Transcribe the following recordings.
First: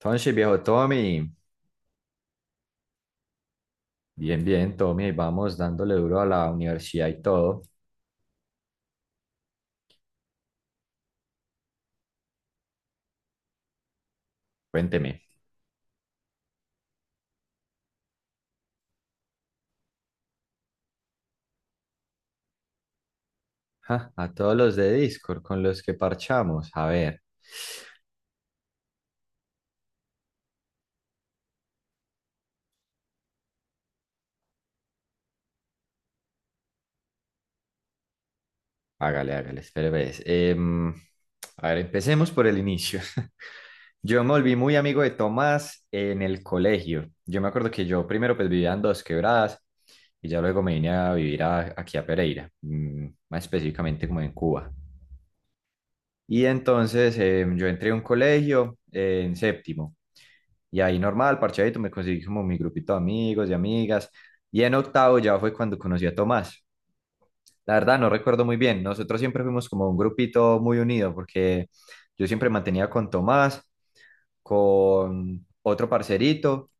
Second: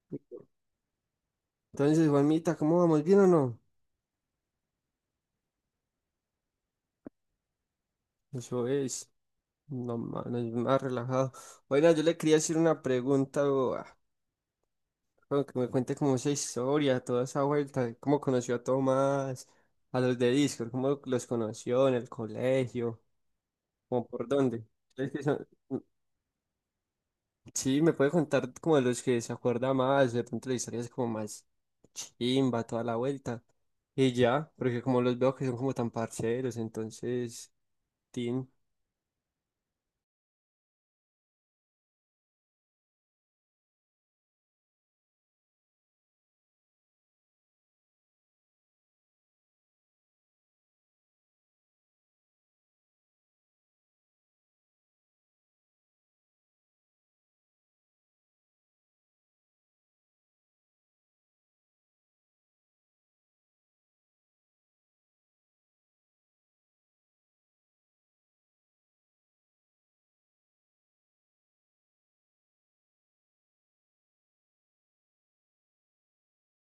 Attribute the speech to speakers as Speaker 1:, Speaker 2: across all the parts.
Speaker 1: Entonces, viejo Tommy,
Speaker 2: Entonces, Juanmita, ¿cómo vamos? ¿Bien o no?
Speaker 1: bien, bien, Tommy, vamos dándole duro a la universidad y todo.
Speaker 2: Eso es, no, no, yo más relajado. Bueno, yo le quería hacer una pregunta, o,
Speaker 1: Cuénteme,
Speaker 2: como que me cuente como esa historia, toda esa vuelta, de cómo conoció a Tomás, a los de Discord, cómo los conoció en el colegio, como
Speaker 1: ja,
Speaker 2: por
Speaker 1: a todos
Speaker 2: dónde.
Speaker 1: los de
Speaker 2: Es que
Speaker 1: Discord
Speaker 2: son-
Speaker 1: con los que parchamos. A ver,
Speaker 2: Sí, me puede contar como de los que se acuerda más, de pronto la historia es como más chimba, toda la vuelta. Y ya, porque como los veo que son como tan parceros, entonces, tin.
Speaker 1: hágale, hágale, espere, ves. A ver, empecemos por el inicio. Yo me volví muy amigo de Tomás en el colegio. Yo me acuerdo que yo primero pues vivía en Dos Quebradas y ya luego me vine a aquí a Pereira, mm, más específicamente como en Cuba. Y entonces yo entré a un colegio en séptimo. Y ahí normal, parchadito, me conseguí como mi grupito de amigos y amigas. Y en octavo ya fue cuando conocí a Tomás. La verdad no recuerdo muy bien. Nosotros siempre fuimos como un grupito muy unido porque yo siempre mantenía con Tomás, con otro parcerito,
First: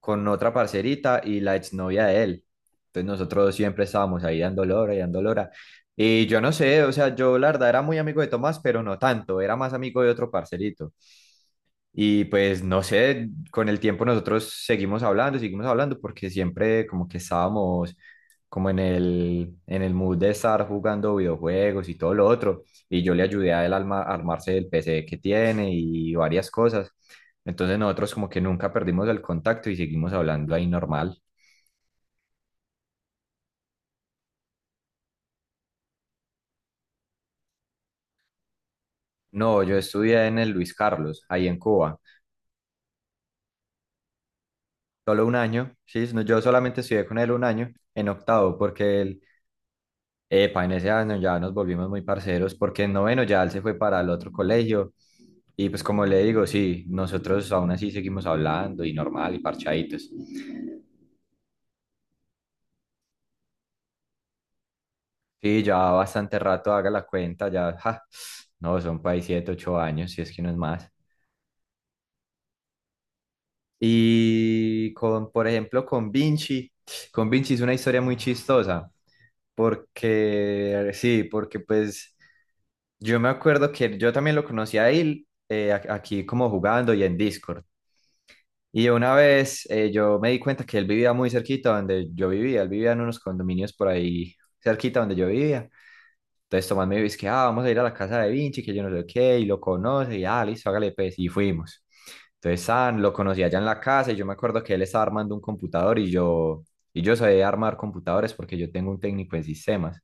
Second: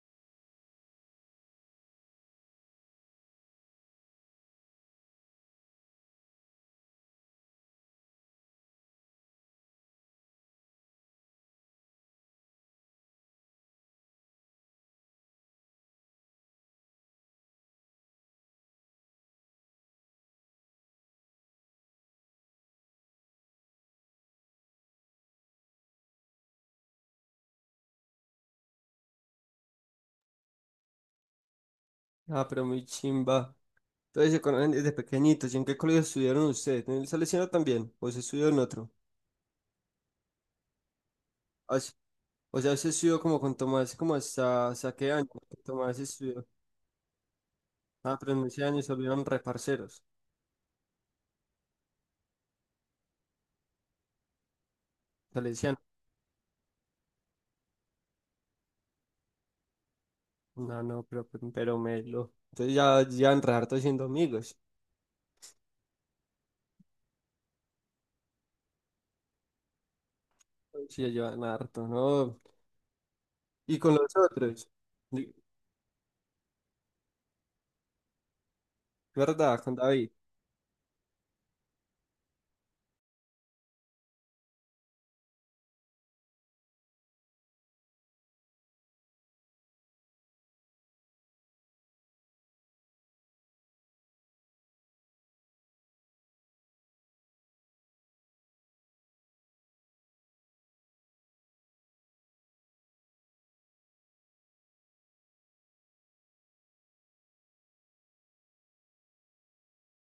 Speaker 1: con otra parcerita y la exnovia de él. Entonces nosotros siempre estábamos ahí dando lora. Y yo no sé, o sea, yo la verdad era muy amigo de Tomás, pero no tanto, era más amigo de otro parcerito. Y pues no sé, con el tiempo nosotros seguimos hablando, porque siempre como que estábamos como en el mood de estar jugando videojuegos y todo lo otro. Y yo le ayudé a él a a armarse el PC que tiene y varias cosas. Entonces nosotros como que nunca perdimos el contacto y seguimos hablando ahí normal.
Speaker 2: Ah, pero muy chimba. Entonces se conocen desde pequeñitos. ¿Y en qué colegio estudiaron ustedes? ¿En el Salesiano también? ¿O se estudió en otro?
Speaker 1: No, yo estudié en el Luis Carlos, ahí en
Speaker 2: Ah, sí.
Speaker 1: Cuba,
Speaker 2: O sea, se estudió como con Tomás, como hasta, ¿hasta qué
Speaker 1: solo
Speaker 2: año?
Speaker 1: un año,
Speaker 2: Tomás
Speaker 1: sí, no, yo
Speaker 2: estudió.
Speaker 1: solamente estudié con él un año en
Speaker 2: Ah, pero en
Speaker 1: octavo,
Speaker 2: ese año se
Speaker 1: porque
Speaker 2: volvieron reparceros.
Speaker 1: epa, en ese año ya nos volvimos muy parceros porque en noveno ya él se fue para el otro colegio y
Speaker 2: Salesiano.
Speaker 1: pues como le digo, sí, nosotros aún así seguimos hablando y normal y parchaditos.
Speaker 2: No, no, pero melo. Entonces ya llevan re harto siendo amigos.
Speaker 1: Sí, ya bastante rato haga la cuenta, ya, ja, no, son por ahí siete, ocho años, si es que no es más.
Speaker 2: Sí, ya llevan harto, ¿no? Y con los otros.
Speaker 1: Y con,
Speaker 2: Di-
Speaker 1: por ejemplo, con Vinci es una historia muy chistosa
Speaker 2: ¿Verdad? Con David.
Speaker 1: porque, sí, porque pues yo me acuerdo que yo también lo conocí a él aquí como jugando y en Discord. Y una vez yo me di cuenta que él vivía muy cerquita donde yo vivía, él vivía en unos condominios por ahí cerquita donde yo vivía. Entonces Tomás me dice que ah, vamos a ir a la casa de Vinci, que yo no sé qué, y lo conoce, y ah, listo, hágale pues, y fuimos. Entonces San lo conocí allá en la casa y yo me acuerdo que él estaba armando un computador y yo sabía armar computadores porque yo tengo un técnico en sistemas.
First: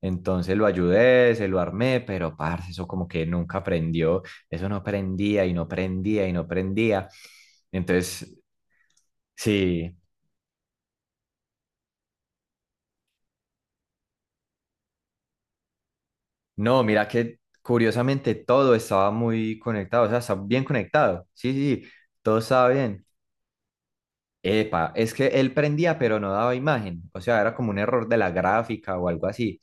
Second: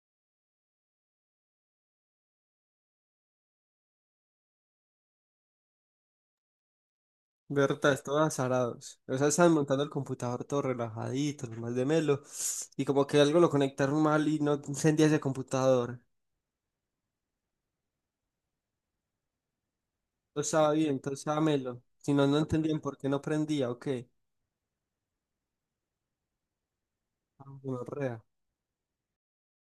Speaker 1: Entonces lo ayudé, se lo armé, pero parce, eso como que nunca aprendió, eso no prendía y no prendía y no prendía.
Speaker 2: Verdad, todos
Speaker 1: Entonces
Speaker 2: azarados. O sea, estaban montando el
Speaker 1: sí,
Speaker 2: computador todo relajadito, lo más de melo. Y como que algo lo conectaron mal y no encendía ese computador.
Speaker 1: no, mira que curiosamente todo estaba muy conectado, o sea, está
Speaker 2: Todo
Speaker 1: bien
Speaker 2: estaba bien, todo
Speaker 1: conectado.
Speaker 2: estaba
Speaker 1: Sí,
Speaker 2: melo.
Speaker 1: sí, sí,
Speaker 2: Si no, no
Speaker 1: todo estaba
Speaker 2: entendían por
Speaker 1: bien.
Speaker 2: qué no prendía o qué.
Speaker 1: Epa, es que él prendía, pero no daba imagen, o sea,
Speaker 2: Ah,
Speaker 1: era como un error de
Speaker 2: gonorrea.
Speaker 1: la gráfica o algo así.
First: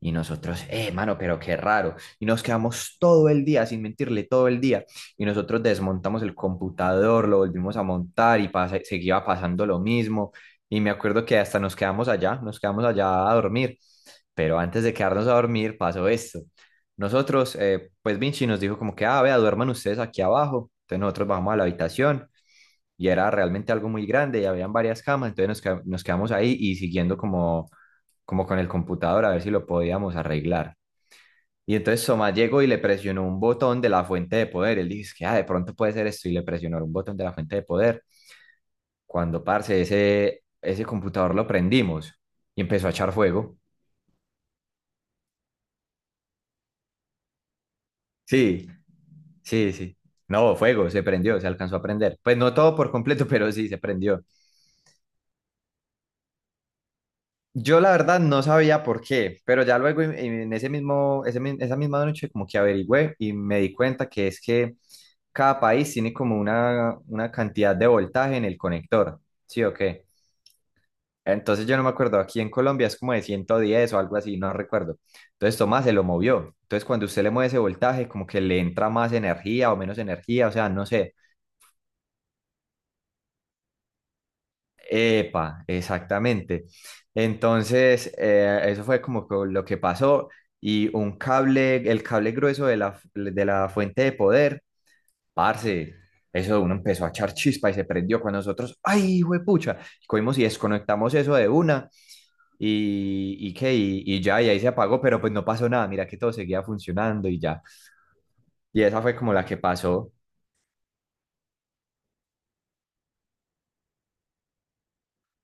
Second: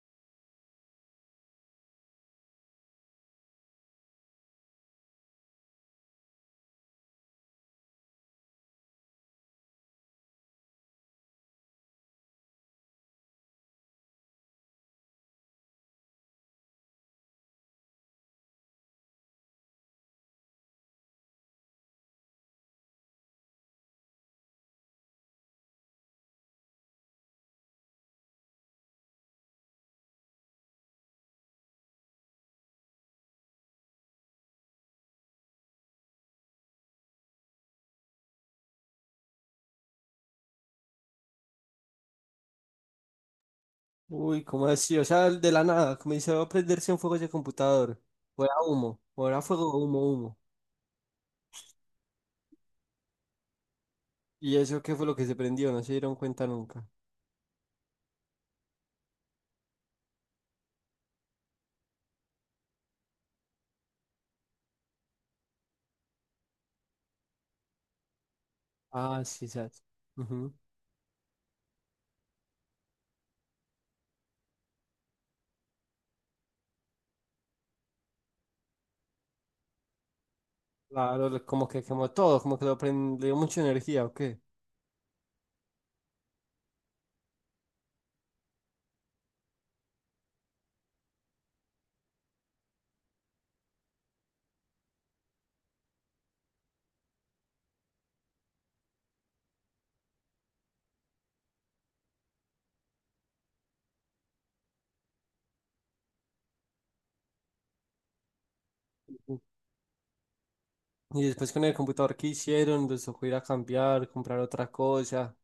Speaker 1: Y nosotros, mano, pero qué raro. Y nos quedamos todo el día, sin mentirle, todo el día. Y nosotros desmontamos el computador, lo volvimos a montar y seguía pasando lo mismo. Y me acuerdo que hasta nos quedamos allá a dormir. Pero antes de quedarnos a dormir pasó esto. Nosotros, pues Vinci nos dijo como que, ah, vea, duerman ustedes aquí abajo. Entonces nosotros bajamos a la habitación y era realmente algo muy grande y habían varias camas. Entonces nos quedamos ahí y siguiendo como con el computador a ver si lo podíamos arreglar. Y entonces Soma llegó y le presionó un botón de la fuente de poder. Él dice que ah, de pronto puede ser esto y le presionó un botón de la fuente de poder. Cuando, parce, ese computador lo prendimos y empezó a echar fuego.
Speaker 2: Uy, ¿cómo así? O sea, de la nada, como dice, va a prenderse un fuego ese computador. O era
Speaker 1: Sí,
Speaker 2: humo, o era
Speaker 1: sí,
Speaker 2: fuego,
Speaker 1: sí.
Speaker 2: humo, humo.
Speaker 1: No, fuego, se prendió, se alcanzó a prender. Pues no todo por completo, pero sí, se prendió.
Speaker 2: ¿Y eso qué fue lo que se prendió? No se dieron cuenta nunca.
Speaker 1: Yo la verdad no sabía por qué, pero ya luego en ese mismo, esa misma noche como que averigüé y me di cuenta que es que cada país tiene como una cantidad de voltaje en el conector,
Speaker 2: Ah, sí,
Speaker 1: ¿sí o
Speaker 2: sabes.
Speaker 1: qué?
Speaker 2: Ujú.
Speaker 1: Entonces yo no me acuerdo, aquí en Colombia es como de 110 o algo así, no recuerdo. Entonces Tomás se lo movió. Entonces cuando usted le mueve ese voltaje como que le entra más energía o menos energía, o sea, no sé.
Speaker 2: Claro, como que quemó todo, como que lo prendió mucha energía o qué.
Speaker 1: Epa, exactamente. Entonces, eso fue como lo que pasó y un cable, el cable grueso de la, de la fuente de poder, parce, eso uno empezó a echar chispa y se prendió con nosotros. ¡Ay, pucha! Cogimos y desconectamos eso de una y qué, y ya, y ahí se apagó, pero pues no pasó nada, mira que todo seguía funcionando y ya. Y esa fue como la que pasó.
Speaker 2: Y después con el computador que hicieron, les tocó ir a cambiar, comprar otra cosa,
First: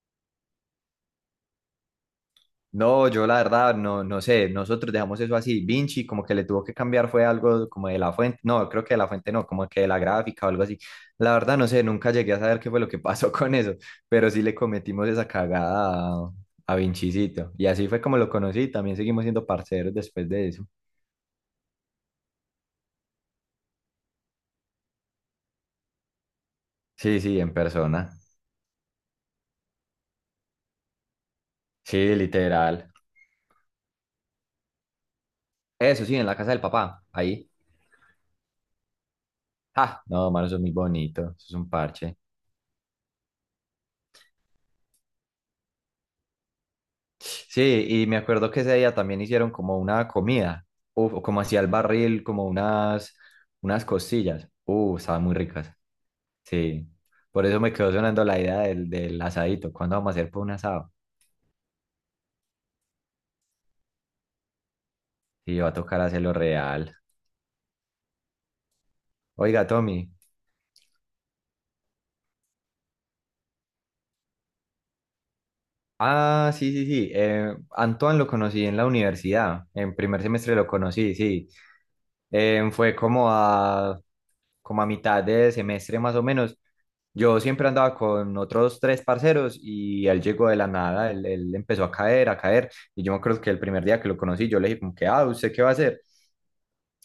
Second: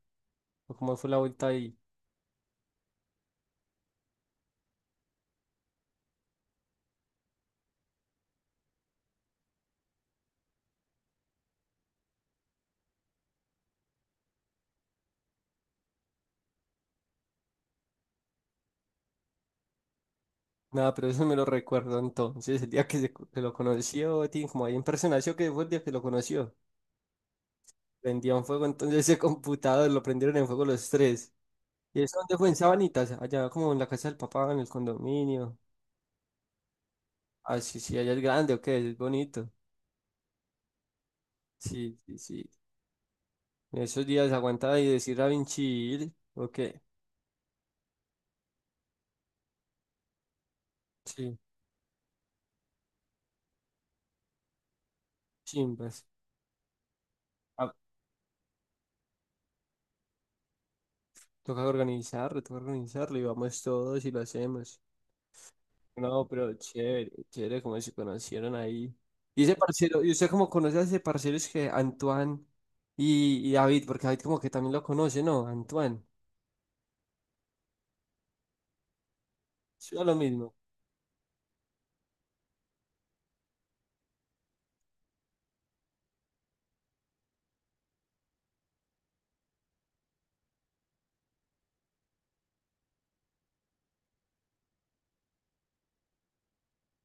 Speaker 2: o cómo fue la vuelta ahí.
Speaker 1: No, yo la verdad no, no sé, nosotros dejamos eso así. Vinci como que le tuvo que cambiar fue algo como de la fuente, no, creo que de la fuente no, como que de la gráfica o algo así. La verdad no sé, nunca llegué a saber qué fue lo que pasó con eso, pero sí le cometimos esa cagada a Vincicito. Y así fue como lo conocí, también seguimos siendo parceros después de eso.
Speaker 2: Nada, pero eso me lo recuerdo entonces, el día que, que lo conoció, tiene como ahí en persona, ¿sí o qué fue el día que lo conoció?
Speaker 1: Sí, sí, en persona.
Speaker 2: Prendían fuego entonces ese computador, lo prendieron en fuego los tres. ¿Y
Speaker 1: Sí,
Speaker 2: eso dónde fue? En
Speaker 1: literal.
Speaker 2: Sabanitas, allá como en la casa del papá, en el condominio.
Speaker 1: Eso sí, en la casa del papá, ahí.
Speaker 2: Ah, sí, sí, allá es grande, ok, es bonito.
Speaker 1: Ah, no, mano, eso es muy bonito, eso es un
Speaker 2: Sí,
Speaker 1: parche.
Speaker 2: sí, sí. En esos días aguantaba y decir a Vinci, ¿o qué?
Speaker 1: Sí, y me acuerdo que ese día también hicieron como una comida, uf, o
Speaker 2: Sí,
Speaker 1: como hacía el barril, como unas costillas. Estaban muy ricas.
Speaker 2: chimbas.
Speaker 1: Sí, por eso
Speaker 2: Ah,
Speaker 1: me quedó sonando la idea del asadito. ¿Cuándo vamos a hacer por un asado?
Speaker 2: toca organizarlo, toca organizarlo y vamos todos y lo hacemos.
Speaker 1: Sí, va a tocar
Speaker 2: No,
Speaker 1: hacerlo
Speaker 2: pero
Speaker 1: real.
Speaker 2: chévere, chévere como se conocieron ahí. Y ese
Speaker 1: Oiga,
Speaker 2: parcero, ¿y
Speaker 1: Tommy.
Speaker 2: usted cómo conoce a ese parcero? Es que Antoine y David, porque David como que también lo conoce, ¿no? Antoine,
Speaker 1: Ah, sí, sí, sí. Antoine lo conocí en la universidad. En
Speaker 2: sí, lo
Speaker 1: primer
Speaker 2: mismo.
Speaker 1: semestre lo conocí, sí. Fue como a mitad de semestre más o menos. Yo siempre andaba con otros tres parceros y él llegó de la nada, él empezó a caer, a caer. Y yo me acuerdo que el primer día que lo conocí, yo le dije como que, ah, ¿usted qué va a hacer?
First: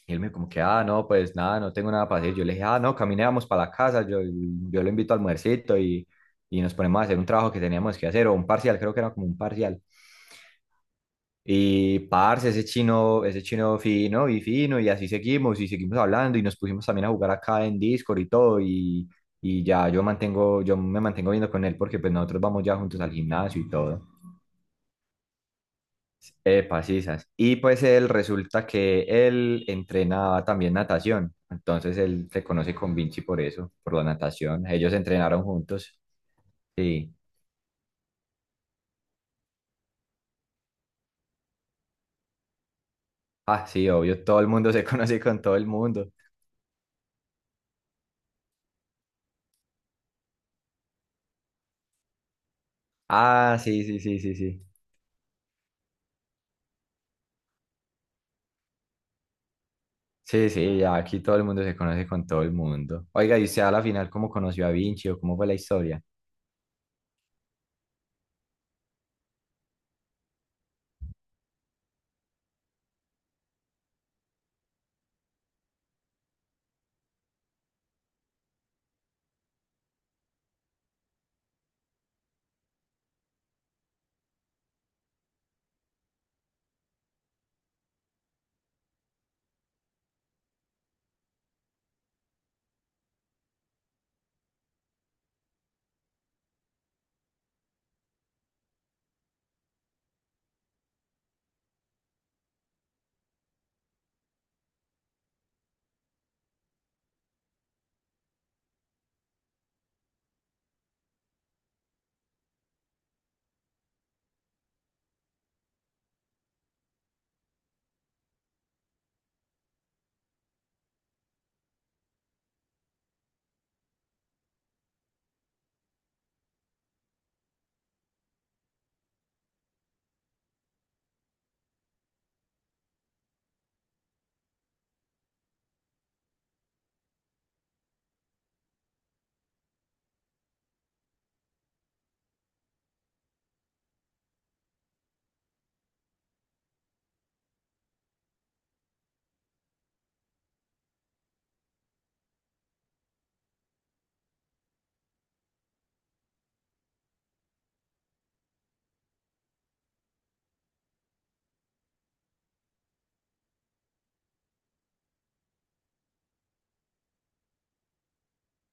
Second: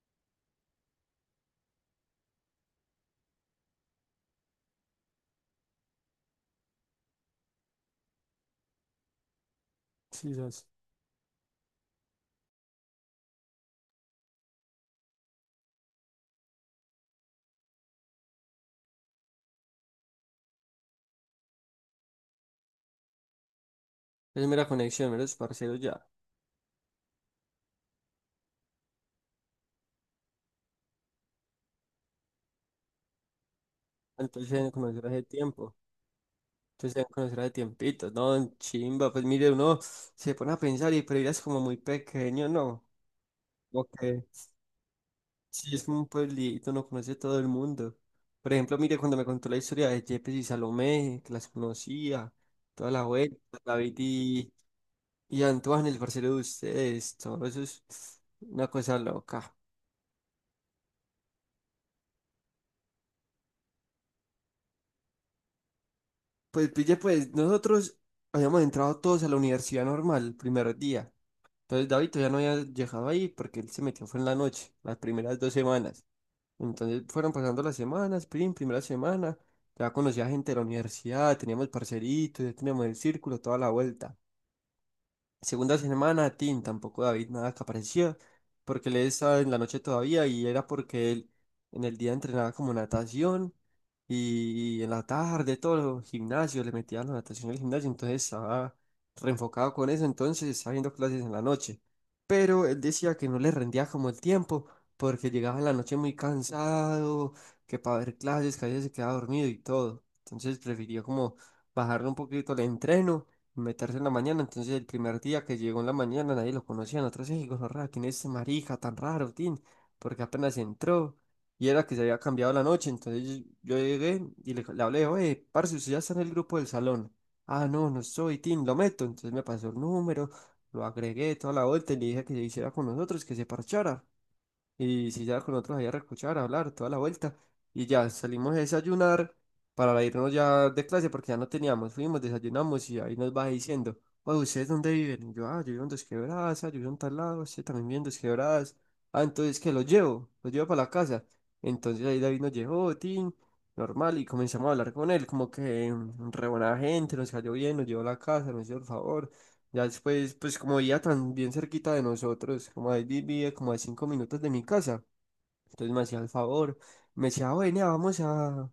Speaker 1: Y él me dijo como que, ah, no, pues nada, no tengo nada para hacer. Yo le dije, ah, no, caminábamos para la casa, yo lo invito a almuercito y nos ponemos a hacer un trabajo que teníamos que hacer, o un parcial, creo que era como un parcial.
Speaker 2: Sí, sos.
Speaker 1: Y parce, ese chino fino y fino, y así seguimos, y seguimos hablando, y nos pusimos también a jugar acá en Discord y todo, y ya yo mantengo, yo me mantengo viendo con él porque pues nosotros vamos ya juntos al gimnasio y todo.
Speaker 2: Es mera conexión, meros parceros ya.
Speaker 1: Epa, sisas. Y pues él resulta que él entrenaba también natación, entonces él se conoce con Vinci por eso, por la
Speaker 2: Entonces se
Speaker 1: natación.
Speaker 2: deben
Speaker 1: Ellos
Speaker 2: conocer hace
Speaker 1: entrenaron
Speaker 2: tiempo.
Speaker 1: juntos.
Speaker 2: Entonces se deben
Speaker 1: Sí.
Speaker 2: conocer hace tiempito, ¿no? Chimba, pues mire, uno se pone a pensar y pero ella es como muy pequeño, ¿no?
Speaker 1: Ah, sí,
Speaker 2: Ok.
Speaker 1: obvio, todo el mundo se conoce con todo el
Speaker 2: Sí, es como un
Speaker 1: mundo.
Speaker 2: pueblito, no conoce todo el mundo. Por ejemplo, mire, cuando me contó la historia de Yepes y Salomé, que las conocía, toda la vuelta,
Speaker 1: Ah, sí,
Speaker 2: David
Speaker 1: sí, sí, sí, sí.
Speaker 2: y Antoine, el parcero de ustedes, todo eso es una cosa loca.
Speaker 1: Sí, sí, ya aquí todo el mundo se conoce con todo el mundo. Oiga, ¿y usted a la final cómo conoció a Vinci o cómo fue la historia?
Speaker 2: Pues pille, pues nosotros habíamos entrado todos a la universidad normal el primer día. Entonces David todavía no había llegado ahí porque él se metió fue en la noche, las primeras 2 semanas. Entonces fueron pasando las semanas, primera semana, ya conocía gente de la universidad, teníamos parceritos, ya teníamos el círculo, toda la vuelta. Segunda semana, Tim, tampoco David nada que aparecía, porque él estaba en la noche todavía y era porque él en el día entrenaba como natación y, en la tarde todos los gimnasios le metían la natación en el gimnasio, entonces estaba reenfocado con eso, entonces estaba viendo clases en la noche. Pero él decía que no le rendía como el tiempo, porque llegaba en la noche muy cansado, que para ver clases, que a veces se quedaba dormido y todo. Entonces prefirió como bajarle un poquito el entreno meterse en la mañana. Entonces, el primer día que llegó en la mañana, nadie lo conocía. Nosotros, "Ey, gonorrea, ¿quién es ese marica tan raro, tin? Porque apenas entró y era que se había cambiado la noche. Entonces, yo llegué y le hablé, oye, parce, usted ya está en el grupo del salón. Ah, no, no soy, tin, lo meto. Entonces, me pasó el número, lo agregué toda la vuelta y le dije que se hiciera con nosotros, que se parchara. Y si ya con nosotros allá a recochar, a hablar, toda la vuelta. Y ya salimos a desayunar para irnos ya de clase porque ya no teníamos. Fuimos, desayunamos y ahí nos va diciendo, oye, ¿ustedes dónde viven? Y yo, ah, yo vivo en Dos Quebradas, ah, yo vivo en tal lado, usted también vive en Dos Quebradas. Ah, entonces que los llevo para la casa. Entonces ahí David nos llevó, tin, normal, y comenzamos a hablar con él, como que mm, re buena gente, nos cayó bien, nos llevó a la casa, nos hizo el favor. Ya después, pues como vivía tan bien cerquita de nosotros, como ahí vivía como a 5 minutos de mi casa, entonces me hacía el favor, me decía, bueno,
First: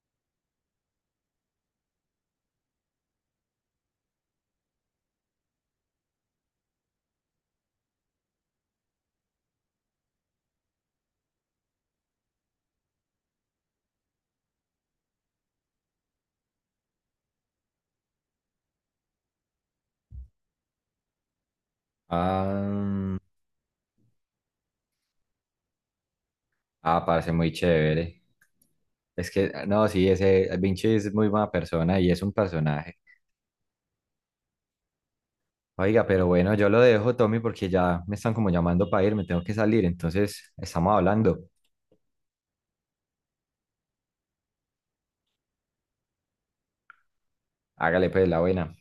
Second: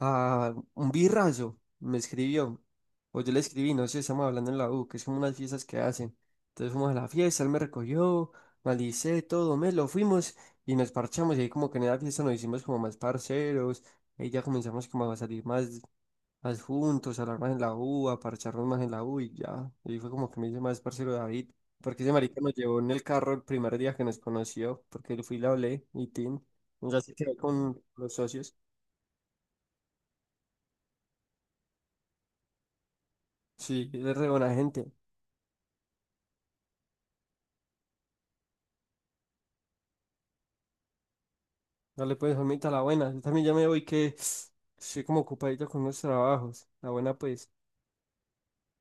Speaker 2: a un birrazo, me escribió, o yo le escribí, no sé, estamos hablando en la U, que es como unas fiestas que hacen, entonces fuimos a la fiesta, él me recogió, me alicé, todo, me lo fuimos y nos parchamos, y ahí como que en la fiesta nos hicimos como más parceros, ahí ya comenzamos como a salir más, adjuntos, hablar más en la U, a parcharnos más en la U y ya. Y fue como que me hice más parcero de David, porque ese marica nos llevó en el
Speaker 1: Ah,
Speaker 2: carro el primer día que nos conoció, porque yo fui y le hablé y tin, ya
Speaker 1: ah,
Speaker 2: se
Speaker 1: parece
Speaker 2: quedó
Speaker 1: muy
Speaker 2: con los
Speaker 1: chévere.
Speaker 2: socios.
Speaker 1: Es que, no, sí, ese Vinci es muy buena persona y es un personaje.
Speaker 2: Sí, él es re buena gente.
Speaker 1: Oiga, pero bueno, yo lo dejo, Tommy, porque ya me están como llamando para ir, me tengo que salir, entonces estamos hablando.
Speaker 2: Dale pues, Juanmita, la buena. Yo también ya me voy que estoy como ocupadito con los trabajos. La buena pues.
Speaker 1: Hágale pues la buena.